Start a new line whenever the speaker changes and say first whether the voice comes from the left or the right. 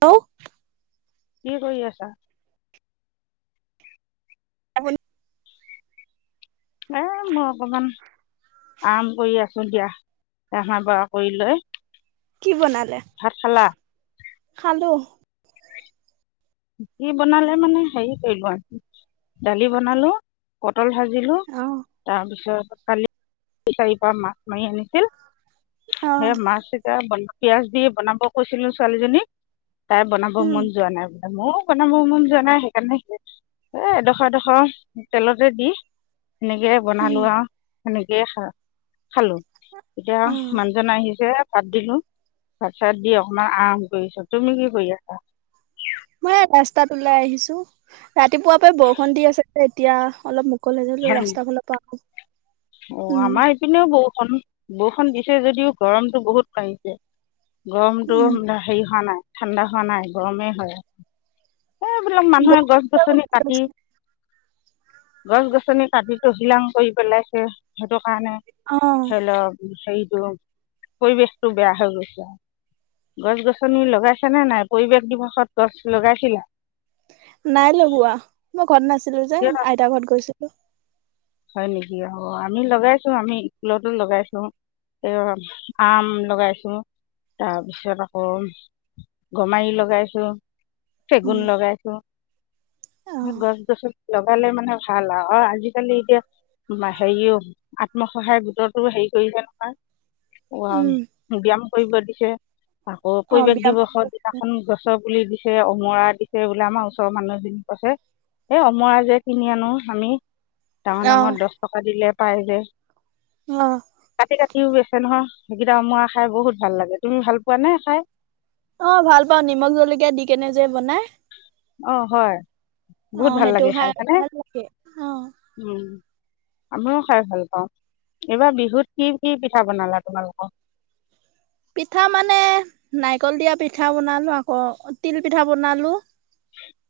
right: Hello
left: কি কৰি আছা?
right: আপুনি
left: এ মই অকমান- আৰাম কৰি আছো দিয়া ৰন্ধা বহা কৰি লৈ
right: কি বনালে?
left: ভাত খালা?
right: খালোঁ
left: কি বনালে মানে হেৰি কি কয় দালি বনালো পটল ভাজিলো
right: অ'।
left: তাৰপিছত কালি ফিচাৰি পৰা মাছ মাৰি আনিছিল। সেই
right: অ',
left: মাছ এতিয়া পিয়াজ দি বনাব কৈছিলোঁ ছোৱালীজনীক তাই বনাব
right: উম,
left: মন যোৱা নাই। মোৰ বনাব মন যোৱা নাই সেইকাৰণে এ এডোখৰ এডোখৰ তেলতে দি সেনেকে
right: উম,
left: বনালো আৰু সেনেকেই খা খালোঁ এতিয়া
right: অ',
left: মানুহজন আহিছে ভাত দিলো। ভাত চাত দি অকমান আৰাম কৰিছো তুমি কি কৰি আছা?
right: মই ৰাস্তাত ওলাই আহিছো ৰাতিপুৱা পৰা বৰষুণ দি আছে যে এতিয়া অলপ মুকলি কলেজ লৈও
left: হয়
right: ৰাস্তাৰ ফালৰ পৰা আহোঁ।
left: অ আমাৰ ইপিনেও বৰষুণ বৰষুণ দিছে যদিও গৰমতটো বহুত বাঢ়িছে। গৰমটো
right: উম,
left: হেৰি হোৱা নাই ঠাণ্ডা হোৱা নাই গৰমেই হৈ এইবিলাক মানুহে গছ গছনি কাটি গছ গছনি কাটি টহিলাং কৰি পেলাইছে সেইটো কাৰণে
right: অ',
left: ধৰি লওক হেৰিটো পৰিৱেশটো বেয়া হৈ গৈছে আৰু গছ গছনি লগাইছে নে নাই পৰিৱেশ দিৱসত গছ লগাইছিলা।
right: নাই লগোৱা মই ঘৰত নাছিলো যে
left: কিয়
right: আইতাৰ ঘৰত গৈছিলোঁ।
left: হয় নেকি অ আমি লগাইছোঁ আমি স্কুলতো লগাইছোঁ। এ আম লগাইছোঁ তাৰপিছত আকৌ গমাৰি লগাইছোঁ চেগুন
right: উম,
left: লগাইছোঁ
right: অ',
left: গছ গছনি লগালে মানে ভাল আৰু অ আজিকালি এতিয়া হেৰিও আত্মসহায়ক গোটটো হেৰি কৰিলে নহয়। উ
right: উম,
left: ব্যয়াম কৰিব দিছে আকৌ
right: অ',
left: পৰিৱেশ
right: বিয়ামত
left: দিৱসত দিনাখন গছৰ পুলি দিছে অমৰা দিছে বোলে আমাৰ ওচৰৰ মানুহ এজনিক কৈছে। এই অমৰা যে কিনি আনো আমি ডাঙৰ
right: অ',
left: ডাঙৰ দহ টকা দিলে পাই যে।
right: অ
left: কাটি কাটিও বেছে নহয় সেইকেইটা অমৰা খাই বহুত ভাল লাগে তুমি ভাল পোৱা নে খাই
right: অ ভাল পাওঁ নিমখ জলকীয়া দি কেনে যে বনাই।
left: অ হয়
right: অ
left: বহুত ভাল
right: সেইটো
left: লাগে
right: খাই
left: হয়নে
right: ভাল লাগে অ।
left: উম আমিও খাই ভাল পাওঁ। এইবাৰ বিহুত কি কি পিঠা বনালা তোমালোকক।
right: পিঠা মানে নাৰিকল দিয়া পিঠা বনালোঁ আকৌ তিল পিঠা বনালোঁ।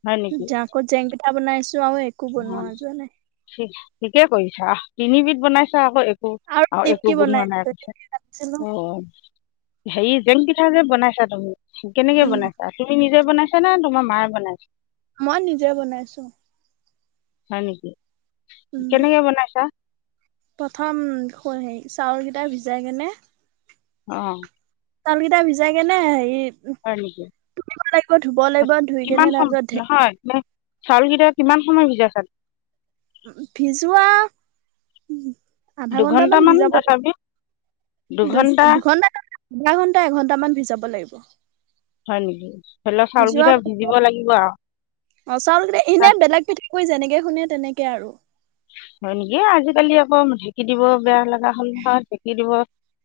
left: হয় নেকি
right: জাকত জেংকেইটা বনাইছো আৰু একো বনোৱা
left: [unintelligible]
right: যোৱা নাই
left: ঠিকে কৰিছা তিনিবিধ বনাইছা আকৌ একো আৰু
right: নিমকি
left: একো বণোৱানাই
right: বনাইছো।
left: কৈছা
right: ছিলো
left: অ হেৰি জেং পিঠা যে বনাইছা তুমি কেনেকে
right: উম
left: বনাইছা তুমি নিজে বনাইছা না তোমাৰ মায়ে বনাইছে।
right: মই নিজে বনাইছো
left: হয় নেকি
right: উম।
left: কেনেকে বনাইছা।
right: প্ৰথম হেৰি চাউলকেইটা ভিজাই কেনে।
left: অ
right: তালকেইটা ভিজাই কেনেহেৰি
left: হয় নেকি
right: লাগিব ধুই কেনে
left: কিমান সম
right: তাৰপিছত
left: নহয় ম চাউলকেইটা কিমান সময় সিজা খাল
right: ভিজুৱা আধা ঘন্টামান
left: দুঘণ্টামান
right: ভিজাব লাগ
left: তথাপি
right: দু
left: দুঘণ্টা
right: দুঘন্টা আধা ঘণ্টা এঘণ্টা মান ভিজাব লাগিব
left: হয় নেকি ধৰি লওক চাউল
right: ভিজোৱা
left: কেইটা
right: পাছত
left: ভিজিব লাগিব আৰু,
right: অ চাউল কেই এনে বেলেগ পিঠাগুৰিযেনেকে শুনে তেনেকে আৰু
left: হয় নেকি। আজিকালি আকৌ ঢেঁকি দিব বেয়া লগা হল নহয় ঢেঁকি দিব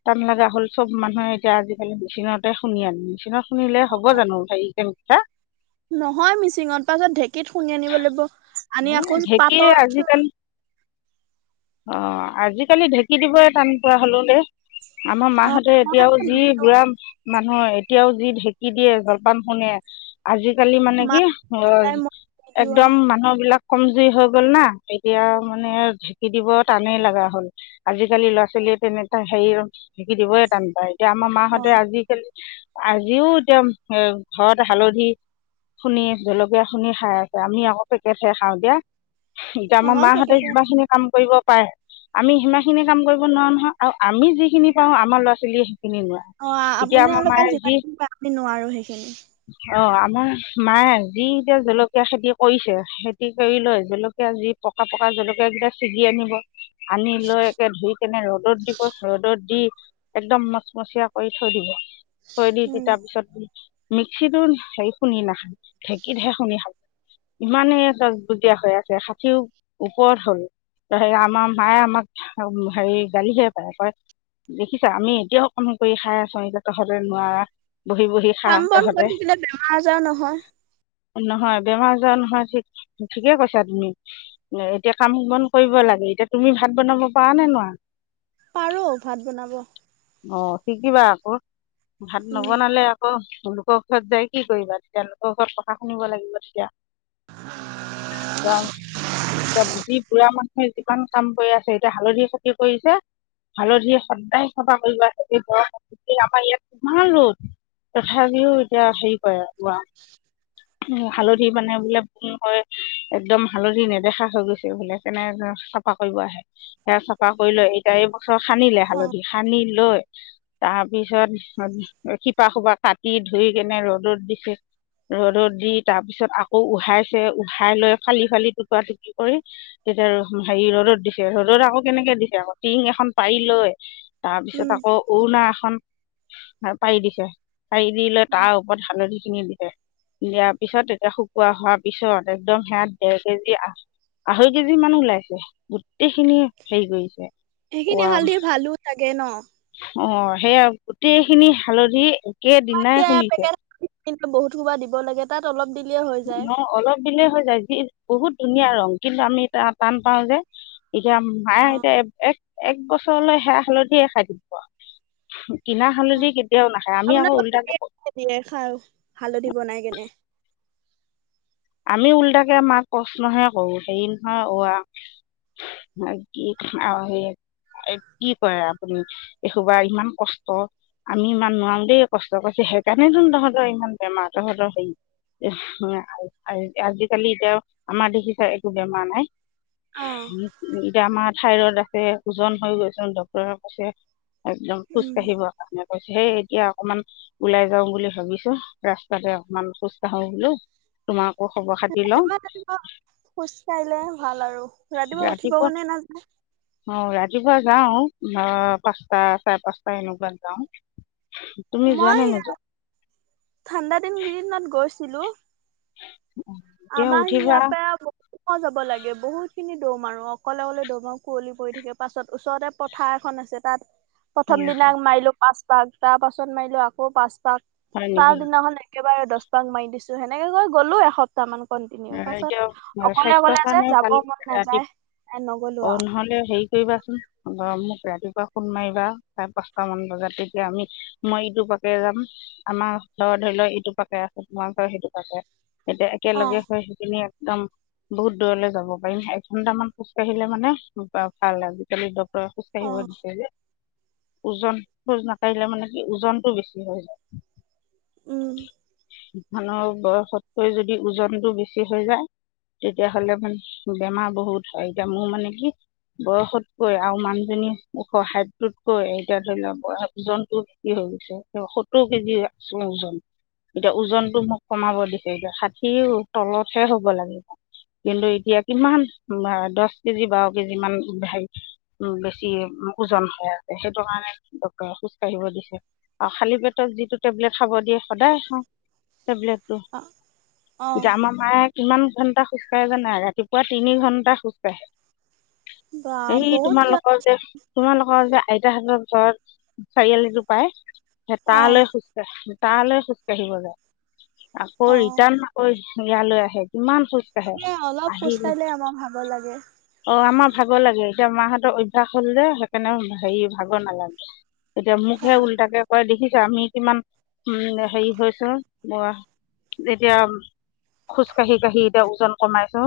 left: টান লগা হ'ল চব মানুহে এতিয়া আজিকালি মেচিনতে শুনি আন মেচিননৰত শুনিলে হ'ব জানো হেৰি জেণকটা
right: নহয় মিচিঙত পাছত ঢেঁকীত খুন্দনি আনিব লাগিব। আনি আকো
left: ঢেঁকী
right: পাতল চালনি
left: অ আজিকালি ঢেঁকী দিবই টান পোৱা হলো দেই আমাৰ
right: অ
left: মাহাহঁতে
right: মই
left: এতিয়াও
right: আকৌ
left: যি
right: নিদো
left: বুঢ়া মানুহৰ এতিয়াও যি ঢেঁকী দিয়ে, জলপান শুনে, আজিকালি মানে
right: মা
left: কি, অ
right: দেউতাই মই নিদিও আও
left: একদম মানুহ বিলাক, কমজুৰি হৈ গ'ল না। এতিয়া মানে, ধেকিদিব টানেই লগা হ'ল আজিকালি ল'ৰা ছোৱালীয়ে তেনেক হেৰি ধেকি দিবে টান পায় এতিয়া আমাৰ
right: অ
left: মাহঁতে আজিকালি, আজিও এতিয়া এ ঘৰতে হালধি শুনি জলকীয়া শুনি খাই আছে। আমি আকৌ পেকেটহে খাওঁ দিয়া। এতিয়া আমাৰ মাহঁতে কিমান খিনি কাম কৰিব পাৰে। আমি সিমান খিনি কাম কৰিব নোৱাৰো নহয় আৰু আমি যিখিনি পাও আমাৰ ল'ৰা ছোৱালীয়ে সেইখিনি নোৱাৰে
right: অ
left: এতিয়া আমাৰ
right: আপোনালোকে
left: মায়ে
right: যিমানিনিব আমি নোৱাৰো সেইখিনি
left: অ আমাৰ মায়ে যি এতিয়া জলকীয়া খেতি কৰিছে। খেতি কৰি লৈ জলকীয়া যি, পকা পকা জলকীয়া বিলাক চিগি আনিব। আনি লৈ একে ধুই কেনে ৰ'দত দিব। ৰ'দত দি একদম মচমচীয়া কৰি থৈ দিব। থৈ দি,
right: উম
left: দি তাৰ পিছত মিক্সিতো হে, শুনি নাখাই, ঢেঁকীতহে শুনি খাব। ইমানেই গজবজীয়া হৈ আছে ষাঠিও ওপৰত হ'ল। ত, হেৰি আমাৰ মায়ে আমাক হেৰি গালিহে পাৰে। কয়, দেখিছা, আমি এতিয়াও কাম কৰি খাই আছো। এতিয়া তহতে নোৱাৰা বহি, বহি। খা
right: কাম-বন
left: তহঁতে
right: কৰি থাকিলে বেমাৰ-আজাৰো নহয়।
left: নহয় বেমাৰ আজাৰ নহয়, ঠিক ঠিকে কৈছা তুমি, এতিয়া কাম-বন কৰিব লাগে। এতিয়া তুমি ভাত বনাব পাৰা নে, নোৱাৰা?
right: পাৰো ভাত বনাব।
left: অ, শিকিবা আকৌ। ভাত
right: উম
left: নবনালে অহ, তেওঁলোকৰ ঘৰত যাই কি কৰিবা? তেতিয়া লোকৰ ঘৰত কথা শুনিব লাগিব তেতিয়া। এয়া, চজ্বি পুৰা মান সৈই এইটো কাম, কাম কৰি আছে। এতিয়া হালধি খেতি কৰিছে। হালধিয়ে সদায় [inaudible] আমাৰ ইয়াত ৰ'দ। তথাপিওঁ এতিয়া, হেৰি কৰে পুৰা উম, হালধি মানে বোলে ম, হয়। একদম হালধি নেদেখা হৈ গৈছে বোলে। সেইকাৰণে চ ফা, কৰিব আহে। সেয়া চফা কৰি লৈ, এতিয়া এইবছৰ সানিলে
right: অ
left: হালধি। সানি লৈ তাৰপিছত সিহঁত শিপা-শোপা কাটি, ধুই কেনে ৰ'দত দিছো। ৰ'দত দি, তাৰপিছত আকৌ উহাইছে। উহাই লৈ ফালি ফালি টুকুৰা-টুকুৰি কৰি তেতিয়া আৰু, হেৰি ৰ'দত দিছে। ৰ'দত আকৌ কেনেকে দিছে আকৌ? টিং এখন পাৰি লৈ
right: উম
left: তাৰপিছত আকৌ উৰুণা এখন পাৰি দিছে। পাৰি দি লৈ তাৰ ওপৰত হালধিখিনি দিছে। দিয়াৰ পিছত, তেতিয়া শুকোৱা হোৱাৰ পিছত, একদম সেয়া ডেৰ, কেজি আ আঢ়ৈ কেজিমান ওলাইছে। গোটেইখিনিয়ে হেৰি কৰিছে।
right: সেইখিনি হালধি ভালো চাগে ন?
left: অহ, সেইয়া গোটেইখিনি হালধি
right: আমাৰ
left: একেদিনাই
right: এতিয়া
left: শুনিছে।
right: [inaudible] কিন্তু বহুত সোপা দিব লাগে তাত, অলপ দিলে হয়।
left: ন, অলপ দিলে হৈ যায়। যি, বহুত ধুনীয়া ৰং, কিন্তু আমি এতিয়া টান পাওঁ যে। এতিয়া মাই
right: অ
left: এতিয়া এক, এক বছৰলে সেয়া হালধিয়ে খাই থাকিব। কিনা
right: অ
left: হালধি কেতিয়াও নাখায়। আমি আকৌ
right: আপোনালোকে
left: উলতাকে
right: দিয়ে
left: প
right: দিয়ে খাওঁ। হালধি বনাই কেনে।
left: আমি উলতাকে মাক প্ৰশ্নহে কৰোঁ। হেৰি নহয় অ, আ' মা, কি, অ, সি' এ, কি কয় আপুনি, এসোপা ইমান কষ্ট। আমি ইমান নোৱাৰোঁ, দেই কষ্ট কৰিছোঁ। সেইকাৰণেতোন তহঁতৰ ইমান বেমাৰ। তহঁতৰ হেৰি এহ, হয় আৰু। আৰু আজিকালি এতিয়াও আমাৰ দেখিচা, একো বেমাৰ নাই।
right: অ
left: উম, এতিয়া আমাৰ থাইৰয়ড আছে, ওজন হৈ গৈছোঁ। ডাক্তৰে কৈছে একদম খোজ
right: উম
left: কাঢ়িব। মানে কৈছে। হেই এতিয়া অকণমান ওলাই যাওঁ বুলি ভাবিছোঁ। ৰাস্তাতে অকণমান খোজ কাঢ়ো বুলি। তোমাকো খবৰ-খাতি লওঁ।
right: ৰাতিপুৱা ৰাতিপুৱা খোজ কাঢ়িলে ভাল আৰু। উঠিব
left: ৰাতিপুৱা
right: মনে নাযায়
left: অহ, ৰাতিপুৱা যাওঁ। মাহ পাঁচটা, চাৰে পাঁচটা এনেকুৱাত যাওঁ। তুমি যোৱা নে নোযোৱা?
right: ঠাণ্ডাদিন কেইদিনমান গৈছিলো।
left: [inaudible] এতিয়া
right: আমাৰ
left: উঠিবা
right: সিহঁতে ব- উক যাব লাগে। বহুত খিনি দৌৰ মাৰো, অকলে গ'লে দৌৰ মাৰো। কুঁৱলি পৰি থাকে। পাছত ওচৰতে- পথাৰ এখন আছে তাত।
left: [inaudible]
right: প্ৰথম দিনা মাৰিলোঁ পাঁচ পাক। তাৰ পাছত মাৰিলোঁ আকৌ পাঁচ পাক।
left: হয় নেকি?
right: তাৰ দিনাখনে এক একেবাৰে দহ পাক মাৰি দিছোঁ। সেনেকৈ গ'লো এসপ- তামান কন্টিনিউ
left: আহ,
right: পাছত,
left: এতিয়া আহ,
right: অকলে
left: স্বাস্থ্যৰ
right: অকলে যে,
left: কাৰণে
right: যাব মন নেযায়।
left: অ নহ'লে হেৰি কৰিবাচোন [unintelligible] মোক ৰাতিপুৱা ফোন মাৰিবা চাৰে পাঁচটামান বজাত তেতিয়া আমি মই এইটো পাকেৰে যাম। আমাৰ ধত ধৰি ল এইটো পাকে আছে, তোমাৰ ঘৰ সিটো পাকে। এতিয়া
right: অ
left: একেলগে হৈ, সেইখিনি একদম বহুত দূৰলৈ যাব পাৰিম। এঘন্টামান খোজ কাঢ়িলে মানে বা ভাল আজিকালি ডক্টৰ- খোজ
right: অ
left: কাঢ়িব দিছে যে ওজন খোজ নাকঢ়িলে মানে কি ওজনটো বেছি হৈ যায়।
right: উম।
left: মানুহৰ বয়সতকৈ যদি ওজনটো বেছি হৈ যায় তেতিয়া হ'লে মানে বেমাৰ বহুত হয় এতিয়া মোৰ মানে কি বয়সতকৈ আৰু মানুহজনী ওখ হাইতকৈ এতিয়া ধৰি লোৱা বয়সব ওজনটো কি হৈ গৈছে ত সত্তৰ কেজি আছো ওজন। এতিয়া ওজনটো মোক কমাব দিছে এতিয়া ষাঠি তলতহে হ'ব লাগিব। কিন্তু এতিয়া কিমান দছ কেজি বাৰ কেজি মান হায়ি উ বেছি ওজন হৈ আছে সেইটো কাৰণে ডক্তৰে খোজ কাঢ়িব দিছে। আৰু খালী পেটত যিটো টেবলেট খাব দিয়ে সদায় খাওঁ টেবলেটো।
right: অ।
left: এতিয়া আমা মায়ে কিমান ঘণ্টা খোজকাঢ়ে জানা ৰাতিপুৱা তিনি ঘণ্টা খোজকাঢ়ে।
right: বা
left: এই
right: বহুত যোৱা
left: তোমালোকৰ যে তোমালোকৰ যে আইতাহতৰ ঘৰত চাৰিআলিটো পায়, সে
right: অ
left: তালৈ খুজ কাঢ়ে। তালে খোজকাঢ়িব যায় আকৌ
right: অ
left: ৰিটাৰ্ণ আকৌ ইয়ালৈ আহে কিমান খোজ
right: সেই অলপ খোজ কাঢ়িলে আমাক ভাগৰ লাগে।
left: অ আমাৰ ভাগৰ লাগে এতিয়া মাহতৰ অভ্যাস হল যে সেইকাৰণে হেৰি ভাগৰ নালাগে। এতিয়া মোকহে উল্টাকে কয় দেখিছা আমি কিমান উম হেৰি হৈছো ৱা এতিয়া খোজ কাঢ়ি কাঢ়ি এতিয়া ওজন কমাইছো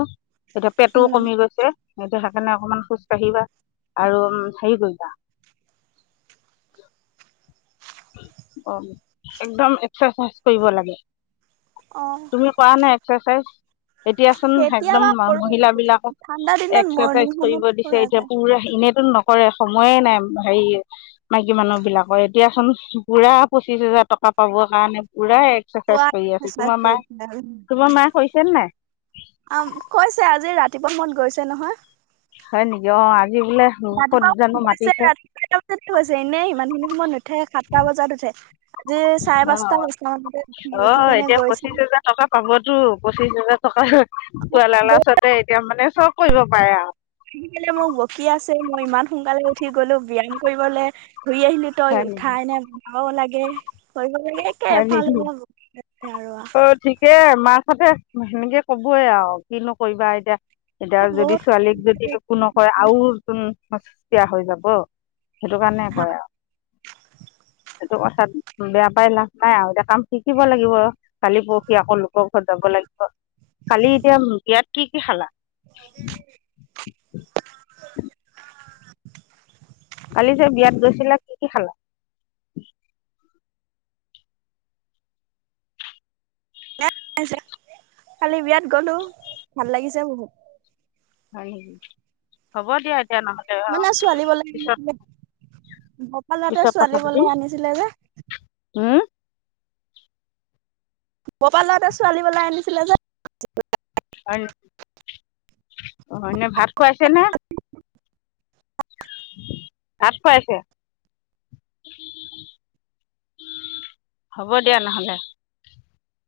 left: এতিয়া পেটও
right: উম
left: কমি গৈছে। এতিয়া সেইকাৰণে অকমান খোজ কাঢ়িবা আৰু হেৰি কৰিবা। অ একদম এক্সাৰচাইজ কৰিব লাগে।
right: অ।
left: তুমি কৰা নাই এক্সাৰচাইজ? এতিয়া চোন
right: কেতিয়াবা কৰো
left: একদমমহিলা বিলাকক
right: ঠাণ্ডা দিনত মৰ্ণিং
left: এক্সাৰচাইজ কৰিব
right: সময়ত
left: দিছে
right: কৰা
left: এতিয়া
right: যায়
left: পুৰা এনেতো নক কৰে সময়ে নাই হায়ি মাইকী মানুহবিলাকৰ এতিয়া চোন পুৰা পঁচিশ হেজাৰ টকা পাবৰ কাৰণে পুৰা এক এক্সাৰচাইজ
right: পুৱা
left: কৰি আছে তোমাৰ
right: এক্সাৰচাইজ
left: মায়ে
right: কৰি
left: তোমাৰ মায়ে কৰিছে নাই?
right: অ কৈছে আজি ৰাতিপুৱা সময়মত গৈছে নহয়।
left: হয় নেকি অ আজি বোলে ক'ত
right: ৰাতিপুৱা
left: জানো
right: গৈ আছে
left: মাতিছে
right: ৰাতিপুৱা বজাততো হৈছে এনেই ইমানখিনি সময়ত নুঠে সাতটা বজাত উঠে আজি চাৰে
left: অ
right: পাঁচটা পাঁচটা মানতে উঠি
left: অহ
right: কেনে
left: এতিয়া
right: গৈছে
left: পঁচিশ হাজাৰ টকা পাবতো পঁচিশ হাজাৰত টকাৰ লালচতে এতিয়া মানে চব কৰিব পাৰে আও
right: আহি পিনি মোক বকি আছে মই ইমান সোনকালে উঠি গলো ব্যায়াম কৰিবলে ঘূৰি আহিলো তই
left: হয় নেকি
right: উঠাই নে বনাব লাগে কৰিব লাগে একে
left: হয় নেকি
right: এফালৰ পৰা বকি আছে আৰু
left: অত ঠিকে মাকহঁতে সেনেকে কবয়ে আও কিনো কৰিবা এতিয়া এতিয়া যদি
right: বহুত
left: ছোৱালীক যদি একো নকয় আও উম সস্তীয়া হৈ যাব সেইটো কাৰণে কৰে আও সেইটো কথাত বেয়া পাই লাভ নাই আৰু এতিয়া কাম শিকিব লাগিব কালি পৰহি আকৌ লোকৰ ঘৰত যাব লাগিব অ কালি এতিয়া বিয়াত কি কি খালা কালি যে বিয়াত গৈছিলা কি কি খালা
right: কালি বিয়াত গ'লো ভাল লাগিছে বহুত
left: হয় নেকি হ'ব দিয়া এতিয়া নহলে অ'
right: মানে ছোৱালী পলাই
left: পিছত
right: আনিছিলে গোপালৰ ল'ৰাটোৱে
left: পিছত কথা
right: ছোৱালী
left: পাতিম
right: পলাই আনিছিলে যে
left: উম
right: গপালৰ লৰাটোৱে ছোৱালী পলাই আনিছিলে যে
left: হয় নে অ হয়নে ভাত খুৱাইছে নে ভাত খুৱাইছে হ'ব দিয়া নহলে